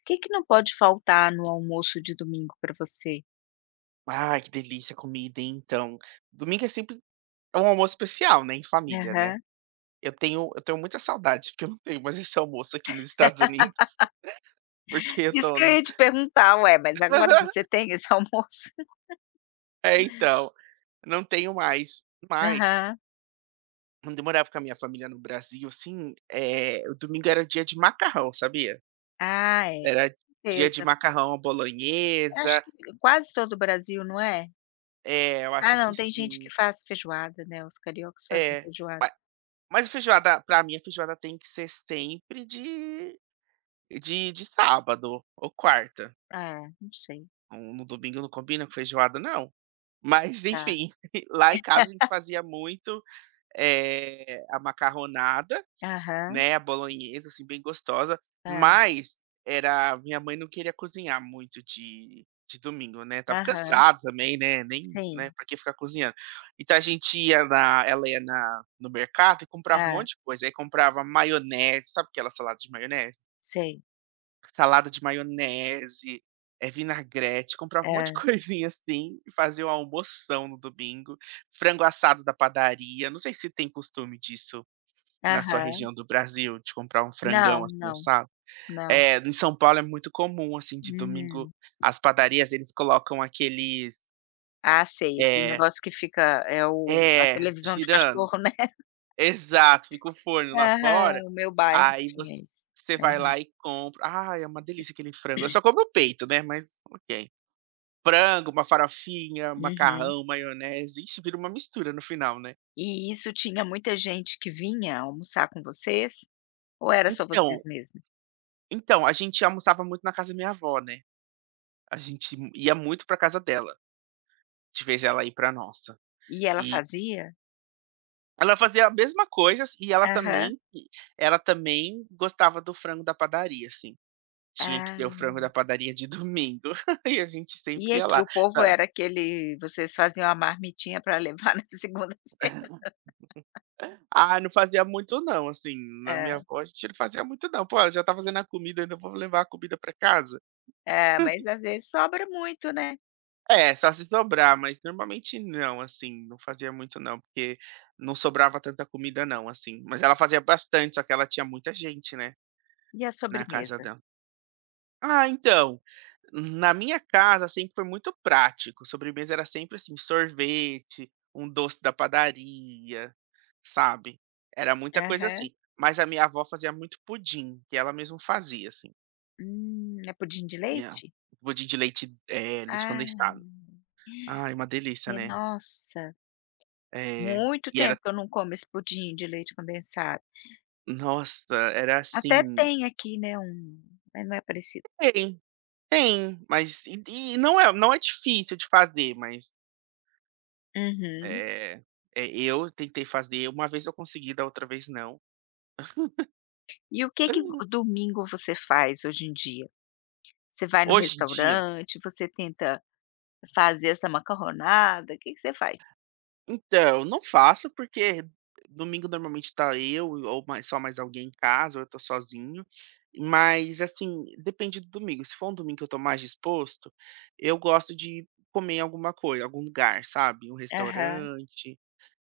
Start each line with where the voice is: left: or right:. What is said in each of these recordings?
left: O que que não pode faltar no almoço de domingo para você?
right: Ai, que delícia comida, hein, então. Domingo é sempre, é um almoço especial, né, em família, né.
left: Aham.
right: Eu tenho muita saudade, porque eu não tenho mais esse almoço aqui nos Estados Unidos. Porque eu
left: Isso que eu
right: tô,
left: ia te perguntar, ué, mas agora você tem esse almoço?
right: é, então, não tenho mais. Mas,
left: Aham.
right: quando eu morava com a minha família no Brasil, assim, o domingo era o dia de macarrão, sabia?
left: Ah, é,
right: Era dia de
left: certeza.
right: macarrão à bolonhesa.
left: Acho que quase todo o Brasil, não é?
right: Eu
left: Ah,
right: acho que
left: não, tem gente
right: sim.
left: que faz feijoada, né, os cariocas fazem
right: É.
left: feijoada.
right: Ma mas a feijoada, pra mim, a feijoada tem que ser sempre de sábado ou quarta.
left: Ah, não sei.
right: No domingo não combina com feijoada, não. Mas
left: Tá.
right: enfim, lá em casa a gente fazia muito, a macarronada,
left: Aham,
right: né, a bolonhesa, assim, bem gostosa.
left: ah,
right: Mas era minha mãe não queria cozinhar muito de domingo, né, tava
left: aham,
right: cansada também, né, nem, né,
left: sim.
right: pra que ficar cozinhando. Então a gente ia na ela ia na no mercado e comprava um
left: Ah,
right: monte de coisa. Aí comprava maionese, sabe aquela salada de maionese?
left: sei.
right: Salada de maionese, é vinagrete, comprava um monte de
left: Ah,
right: coisinha assim, e fazia uma almoção no domingo. Frango assado da padaria, não sei se tem costume disso na sua
left: aham.
right: região do Brasil, de comprar um frangão
left: Não,
right: assim
left: não,
right: assado.
left: não.
right: É, em São Paulo é muito comum assim de domingo,
left: Hum.
right: as padarias eles colocam aqueles,
left: Ah, sei, aquele
right: é,
left: negócio que fica é o a
right: é,
left: televisão de
right: girando.
left: cachorro, né.
right: Exato, fica o forno lá
left: Aham,
right: fora.
left: o meu bairro
right: Aí
left: tinha isso.
right: você vai
left: Aham.
right: lá e compra. Ai, é uma delícia aquele frango, eu só como o peito, né, mas ok. Frango, uma farofinha, um
left: Uhum.
right: macarrão, maionese, ixi, vira uma mistura no final, né.
left: E isso tinha muita gente que vinha almoçar com vocês, ou era só vocês
right: Então
left: mesmos?
right: então, a gente almoçava muito na casa da minha avó, né, a gente ia muito pra casa dela, de vez ela ir pra nossa.
left: E ela
right: E
left: fazia?
right: ela fazia a mesma coisa, e ela
left: Aham.
right: também, gostava do frango da padaria, assim. Tinha que ter o
left: Ah.
right: frango da padaria de domingo, e a gente
left: E
right: sempre ia
left: aqui
right: lá.
left: o povo
right: Hã.
left: era aquele, vocês faziam a marmitinha para levar na segunda?
right: Ah, não fazia muito não, assim, na minha
left: Hã,
right: avó a gente não fazia muito não. "Pô, ela já tá fazendo a comida, ainda vou levar a comida pra casa?"
left: é, mas às vezes sobra muito, né.
right: É, só se sobrar, mas normalmente não, assim, não fazia muito não, porque não sobrava tanta comida, não, assim. Mas ela fazia bastante, só que ela tinha muita gente, né,
left: E a
right: na casa
left: sobremesa?
right: dela. Ah, então, na minha casa sempre foi muito prático, sobremesa era sempre assim: sorvete, um doce da padaria, sabe. Era muita coisa
left: Aham.
right: assim, mas a minha avó fazia muito pudim, que ela mesma fazia, assim.
left: É pudim de
right: E a
left: leite?
right: Pudim de leite, leite condensado.
left: Ah.
right: Ai, uma delícia,
left: Porque,
right: né.
left: nossa,
right: Eh,
left: muito
right: e era
left: tempo que eu não como esse pudim de leite condensado.
right: Nossa, era
left: Até
right: assim
left: tem aqui, né, um, mas não é parecido.
right: tem, tem, mas não é difícil de fazer. Mas,
left: Uhum.
right: é, eu tentei fazer. Uma vez eu consegui, da outra vez não.
left: E o que que vo domingo você faz hoje em dia? Você vai num
right: Hoje em dia,
left: restaurante, você tenta fazer essa macarronada, o que que você faz?
right: então, não faço, porque domingo normalmente tá eu, ou mais só mais alguém em casa, ou eu tô sozinho. Mas assim, depende do domingo. Se for um domingo que eu tô mais disposto, eu gosto de comer em alguma coisa, algum lugar, sabe, um
left: Aham,
right: restaurante,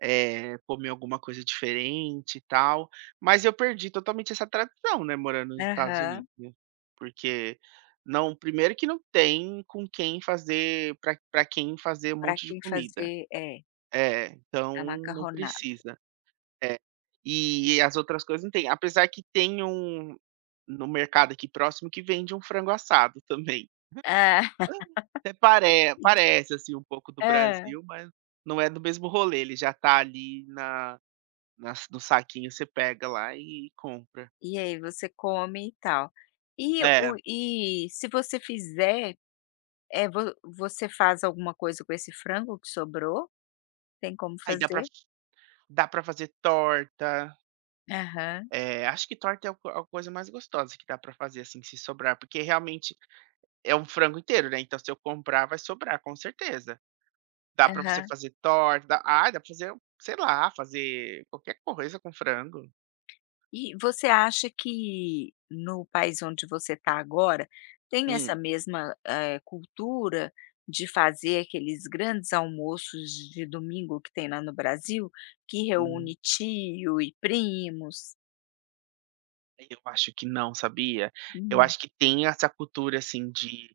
right: comer alguma coisa diferente e tal. Mas eu perdi totalmente essa tradição, né, morando nos Estados
left: aham.
right: Unidos, né, porque não primeiro que não tem com quem fazer para quem fazer um
left: Para
right: monte de
left: quem
right: comida.
left: fazer, é,
right: É, então
left: a
right: não
left: macarronada.
right: precisa. É. E as outras coisas não tem, apesar que tem um no mercado aqui próximo que vende um frango assado também.
left: Ah.
right: Até pare parece, assim, um pouco do
left: Hã.
right: Brasil, mas não é do mesmo rolê. Ele já tá ali na nas no saquinho, você pega lá e compra.
left: E aí você come e tal. E
right: É,
left: o e se você fizer, é, vo você faz alguma coisa com esse frango que sobrou? Tem como
right: aí dá pra
left: fazer?
right: dá pra fazer torta.
left: Aham,
right: Acho que torta é o a coisa mais gostosa que dá pra fazer, assim, se sobrar, porque realmente é um frango inteiro, né, então se eu comprar vai sobrar, com certeza. Dá pra você
left: aham.
right: fazer torta, dá pra fazer, sei lá, fazer qualquer coisa com frango.
left: E você acha que no país onde você está agora tem
right: Hum,
left: essa mesma, eh, cultura de fazer aqueles grandes almoços de domingo que tem lá no Brasil, que
right: hum.
left: reúne tio e primos?
right: Eu acho que não, sabia? Eu
left: Hum,
right: acho que tem essa cultura, assim, de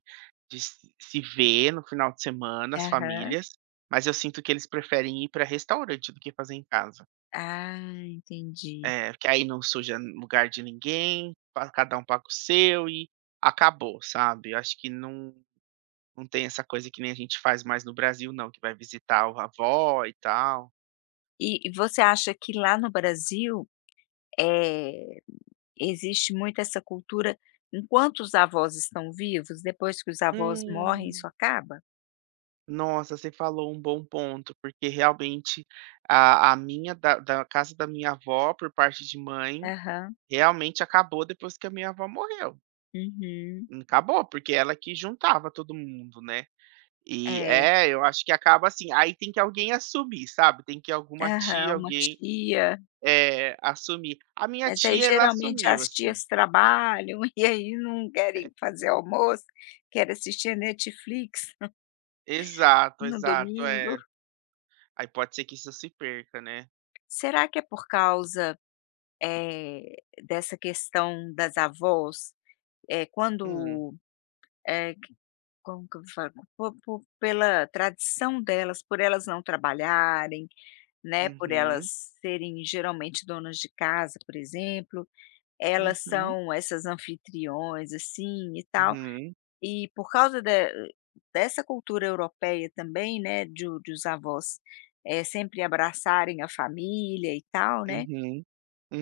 right: de se ver no final de semana as
left: aham.
right: famílias, mas eu sinto que eles preferem ir para restaurante do que fazer em casa.
left: Ah, entendi.
right: É, porque aí não suja lugar de ninguém, pa cada um paga o seu e acabou, sabe? Eu acho que não tem essa coisa que nem a gente faz mais no Brasil, não, que vai visitar o avó e tal.
left: E você acha que lá no Brasil, eh, existe muito essa cultura, enquanto os avós estão vivos, depois que os avós morrem, isso
right: Hum.
left: acaba.
right: Nossa, você falou um bom ponto, porque realmente a minha da casa da minha avó, por parte de mãe,
left: Aham.
right: realmente acabou depois que a minha avó morreu.
left: Uhum.
right: Acabou, porque ela que juntava todo mundo, né.
left: É.
right: Eu acho que acaba assim. Aí tem que alguém assumir, sabe, tem que alguma tia,
left: Aham, uma
right: alguém,
left: tia,
right: assumir. A minha
left: mas aí
right: tia, ela
left: geralmente
right: assumiu,
left: as
right: assim.
left: tias trabalham e aí não
right: É,
left: querem fazer almoço, querem assistir Netflix
right: exato,
left: no
right: exato,
left: domingo.
right: é. Aí pode ser que isso se perca, né.
left: Será que é por causa, eh, dessa questão das avós? Eh,
right: Hum,
left: quando, eh Como que eu falo? Po po Pela tradição delas, por elas não trabalharem, né, por elas
right: uhum,
left: serem geralmente donas de casa, por exemplo, elas
right: uhum,
left: são essas anfitriões, assim, e tal.
right: uhum.
left: E por causa de dessa cultura europeia também, né, de os avós, eh, sempre abraçarem a família e tal, né,
right: Uhum,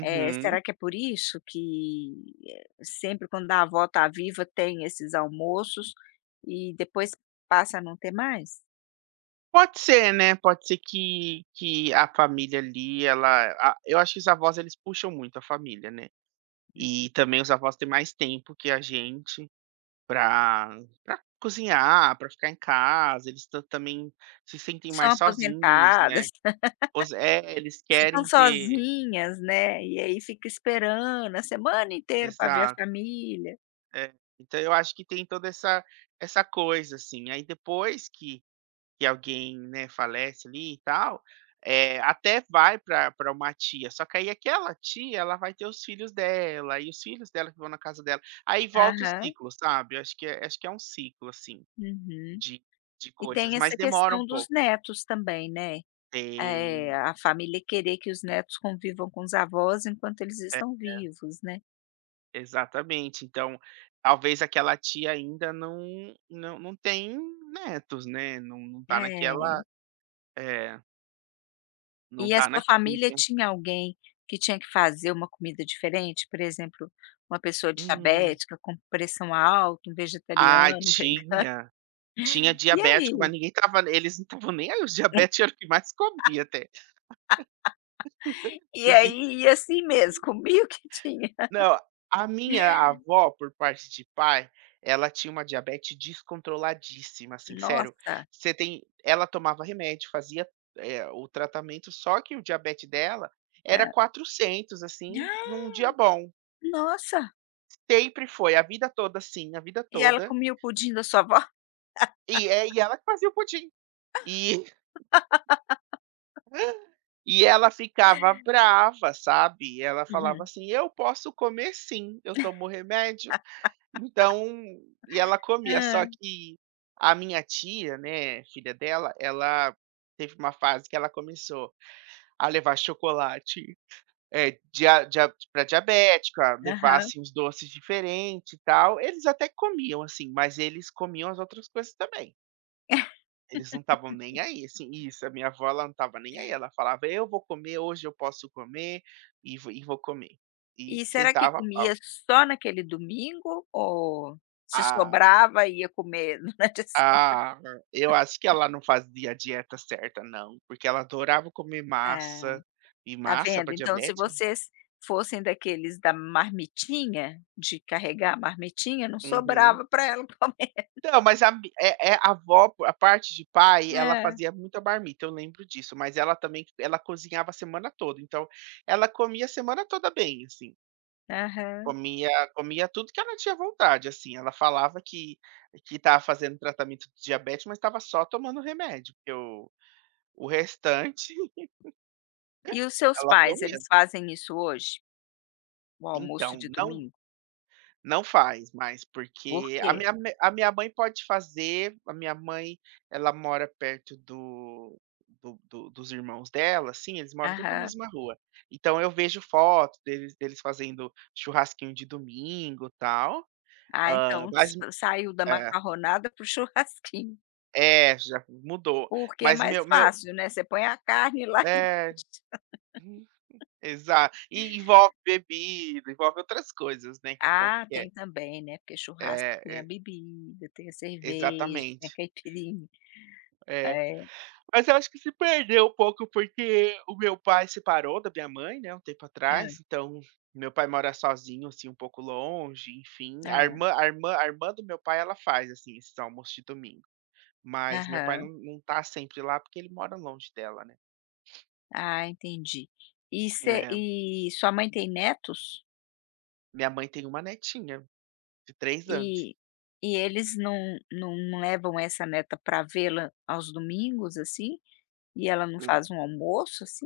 left: eh, será que é por isso que, eh, sempre quando a avó tá viva tem esses almoços e depois passa a não ter mais?
right: Pode ser, né, pode ser que a família ali, ela a eu acho que os avós, eles puxam muito a família, né. E também os avós têm mais tempo que a gente pra pra cozinhar, pra ficar em casa. Eles também se sentem
left: São
right: mais sozinhos, né.
left: aposentadas,
right: Eles
left: ficam
right: querem ter.
left: sozinhas, né, e aí fica esperando a semana inteira para ver a
right: Exato,
left: família.
right: é. Então eu acho que tem toda essa coisa, assim. Aí depois que alguém, né, falece ali e tal, até vai para pra uma tia, só que aí aquela tia, ela vai ter os filhos dela, e os filhos dela que vão na casa dela. Aí volta o
left: Aham,
right: ciclo, sabe. Eu Acho que é Acho que é um ciclo, assim,
left: uhum.
right: de de
left: E
right: coisas,
left: tem
right: mas
left: essa
right: demora um
left: questão dos
right: pouco.
left: netos também, né,
right: Tem,
left: eh, a família querer que os netos convivam com os avós enquanto eles
right: é,
left: estão vivos, né.
right: exatamente. Então, talvez aquela tia ainda não tem netos, né, não tá
left: É.
right: naquela, é, não
left: E a
right: tá na
left: sua família
right: quinta.
left: tinha alguém que tinha que fazer uma comida diferente? Por exemplo, uma pessoa
right: Hum.
left: diabética, com pressão alta, um
right: Ai,
left: vegetariano, um vegano.
right: tinha. Tinha
left: E
right: diabético, mas
left: aí?
right: ninguém tava, eles não estavam nem aí, os diabéticos era o que mais comia até,
left: E
right: assim.
left: aí ia assim mesmo, comia o que tinha.
right: Não, a minha avó, por parte de pai, ela tinha uma diabetes descontroladíssima, assim, sério.
left: Nossa.
right: Você tem Ela tomava remédio, fazia, o tratamento, só que o diabetes dela
left: Hã.
right: era 400, assim, num
left: Ah,
right: dia bom.
left: nossa.
right: Sempre foi, a vida toda assim, a vida
left: E ela
right: toda.
left: comia o pudim da sua avó?
right: E ela que fazia o pudim. E E ela ficava brava, sabe. Ela falava
left: Hum.
right: assim: "Eu posso comer sim, eu tomo remédio". Então, e ela comia, só
left: Ah.
right: que a minha tia, né, filha dela, ela teve uma fase que ela começou a levar chocolate, dia pra diabética, levar,
left: Aham.
right: assim, uns doces diferentes e tal. Eles até comiam, assim, mas eles comiam as outras coisas também. Eles não estavam nem aí, assim, isso. A minha avó, ela não estava nem aí, ela falava: "Eu vou comer, hoje eu posso comer e vou comer", e
left: E será que
right: sentava a
left: comia
right: pau.
left: só naquele domingo ou se
right: Ah,
left: sobrava ia comer durante a se?
right: ah, eu acho que ela não fazia a dieta certa, não, porque ela adorava comer
left: Ah.
right: massa, e
left: Tá
right: massa
left: vendo?
right: para
left: Então se
right: diabete.
left: vocês fossem daqueles da marmitinha, de carregar a marmitinha, não
right: Uhum.
left: sobrava para ela comer.
right: Então, mas a mi é a avó, a parte de pai, ela
left: É.
right: fazia muita marmita, eu lembro disso, mas ela também ela cozinhava a semana toda, então ela comia a semana toda bem, assim.
left: Aham.
right: Comia, tudo que ela tinha vontade, assim. Ela falava que estava fazendo tratamento de diabetes, mas estava só tomando remédio, porque o restante
left: E os seus
right: ela
left: pais,
right: comia.
left: eles fazem isso hoje? O almoço
right: Então,
left: de
right: não
left: domingo?
right: não faz mais,
left: Por
right: porque
left: quê?
right: a minha mãe pode fazer. A minha mãe, ela mora perto do do do dos irmãos dela, assim, eles moram tudo na
left: Aham.
right: mesma rua. Então eu vejo fotos deles fazendo churrasquinho de domingo, e tal.
left: Ah,
right: Hã,
left: então
right: mas
left: sa saiu da
right: é.
left: macarronada pro churrasquinho,
right: É, já mudou.
left: porque é
right: Mas
left: mais
right: meu meu
left: fácil, né, você põe a carne lá e
right: É,
left: deixa.
right: exato. E envolve bebida, envolve outras coisas, né, que o povo
left: Ah,
right: quer.
left: tem também, né, porque churrasco
right: É,
left: tem a
right: é,
left: bebida, tem a cerveja, tem a
right: exatamente.
left: caipirinha.
right: É.
left: É.
right: Mas eu acho que se perdeu um pouco, porque o meu pai separou da minha mãe, né, um tempo atrás.
left: Ah.
right: Então meu pai mora sozinho, assim, um pouco longe, enfim. A
left: Hã.
right: irmã a irmã a irmã do meu pai, ela faz, assim, esses almoços de domingo, mas meu pai não
left: Aham.
right: não tá sempre lá, porque ele mora longe dela, né.
left: Ah, entendi. E você
right: É.
left: e sua mãe tem netos?
right: Minha mãe tem uma netinha. De 3 anos.
left: E e eles não não levam essa neta para vê-la aos domingos, assim? E ela não
right: Hum.
left: faz um almoço, assim?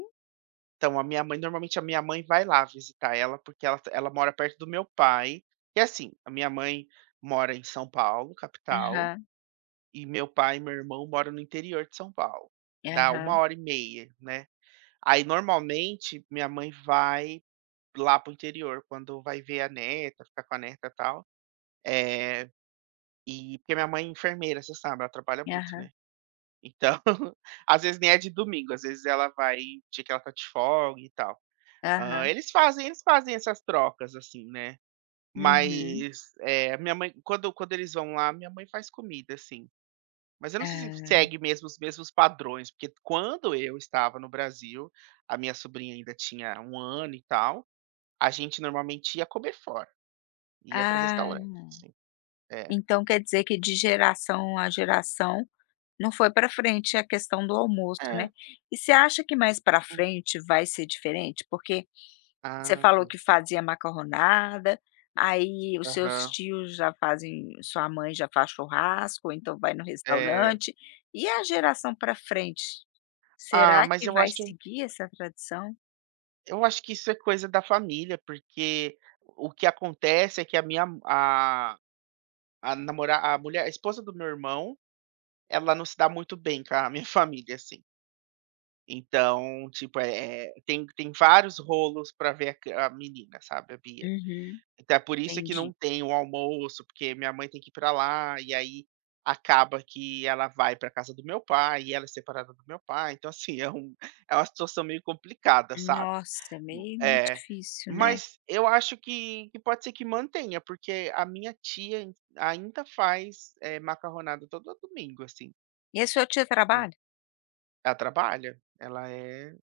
right: Então, a minha mãe normalmente a minha mãe vai lá visitar ela, porque ela mora perto do meu pai. E assim, a minha mãe mora em São Paulo, capital,
left: Aham,
right: e meu pai e meu irmão moram no interior de São Paulo. Dá uma
left: aham,
right: hora e meia, né. Aí normalmente minha mãe vai lá para o interior quando vai ver a neta, ficar com a neta, e tal. É, e porque minha mãe é enfermeira, você sabe, ela trabalha muito,
left: aham,
right: né. Então, às vezes nem é de domingo, às vezes ela vai dia que ela tá de folga e tal. Hã,
left: aham.
right: eles fazem essas trocas, assim, né.
left: Uhum.
right: Mas, a minha mãe, quando eles vão lá, minha mãe faz comida, assim. Mas eu não sei se
left: Ah.
right: segue mesmo os mesmos padrões, porque quando eu estava no Brasil, a minha sobrinha ainda tinha 1 ano e tal, a gente normalmente ia comer fora, ia para
left: Ah,
right: restaurante, assim. É.
left: então quer dizer que de geração a geração não foi para frente a questão do almoço,
right: É.
left: né. E você acha que mais para
right: Hum.
left: frente vai ser diferente? Porque... Você falou
right: Ah,
left: que fazia macarronada, aí os seus
right: aham.
left: tios já fazem, sua mãe já faz churrasco, ou então vai no
right: É.
left: restaurante. E a geração para frente,
right: Ah,
left: será
right: mas
left: que
right: eu
left: vai
right: acho
left: seguir essa tradição?
right: eu acho que isso é coisa da família, porque o que acontece é que a minha a A namorar a esposa do meu irmão, ela não se dá muito bem com a minha família, assim. Então, tipo, tem vários rolos pra ver a menina, sabe, a Bia.
left: Uhum,
right: Até por isso que não
left: entendi.
right: tem o almoço, porque minha mãe tem que ir pra lá, e aí acaba que ela vai pra casa do meu pai, e ela é separada do meu pai. Então, assim, é uma situação meio complicada, sabe.
left: Nossa,
right: Hum.
left: meio meio
right: É,
left: difícil, né.
right: mas eu acho que pode ser que mantenha, porque a minha tia ainda faz, macarronada todo domingo, assim.
left: E a sua tia
right: Ela
left: trabalha?
right: ela trabalha, ela é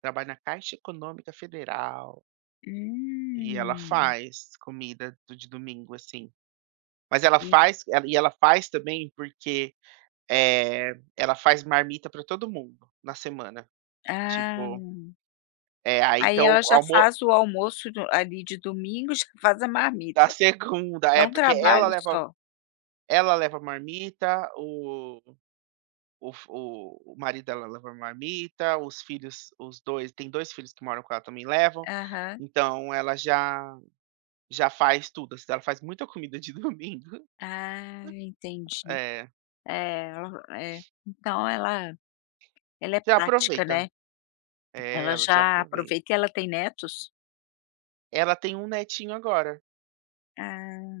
right: trabalha na Caixa Econômica Federal, e ela
left: Hum,
right: faz comida do de domingo, assim. Mas
left: e
right: ela faz também, porque, ela faz marmita para todo mundo na semana.
left: ah,
right: Tipo, é, aí
left: aí
right: então
left: ela já
right: almo
left: faz o almoço do ali de domingo, já faz a
right: da
left: marmita.
right: segunda.
left: É
right: É,
left: um
right: porque ela
left: trabalho
right: leva
left: só.
right: ela leva marmita, o f o marido dela leva marmita, os dois, tem 2 filhos que moram com ela também levam,
left: Aham.
right: então ela já faz tudo, assim, ela faz muita comida de domingo.
left: Ah, entendi.
right: É,
left: É, ela é. Então ela é
right: já
left: prática,
right: aproveita.
left: né.
right: É,
left: Ela
right: ela já
left: já
right: aproveita.
left: aproveita e ela tem netos?
right: Ela tem um netinho agora.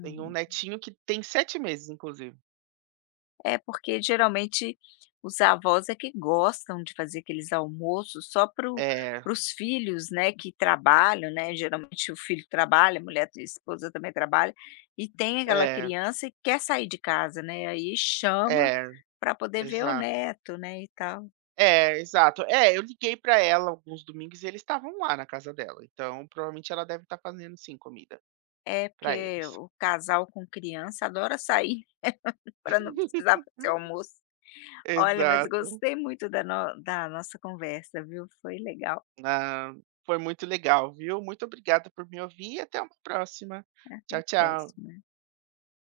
right: Tenho um netinho que tem 7 meses, inclusive.
left: É, porque geralmente os avós é que gostam de fazer aqueles almoços só para o
right: É,
left: os filhos, né, que trabalham, né, geralmente o filho trabalha, a esposa também trabalha, e tem aquela
right: é,
left: criança que quer sair de casa, né, aí chama
right: é,
left: para poder ver o
right: exato.
left: neto, né, e tal.
right: É, exato. É, eu liguei pra ela alguns domingos e eles estavam lá na casa dela, então provavelmente ela deve estar fazendo sim comida
left: É,
right: pra
left: porque
right: eles.
left: o casal com criança adora sair, para não precisar fazer almoço. Olha, mas
right: Exato.
left: gostei muito da no da nossa conversa, viu, foi legal.
right: Ah, foi muito legal, viu. Muito obrigada por me ouvir e até uma próxima.
left: Até
right: Tchau,
left: a
right: tchau.
left: próxima.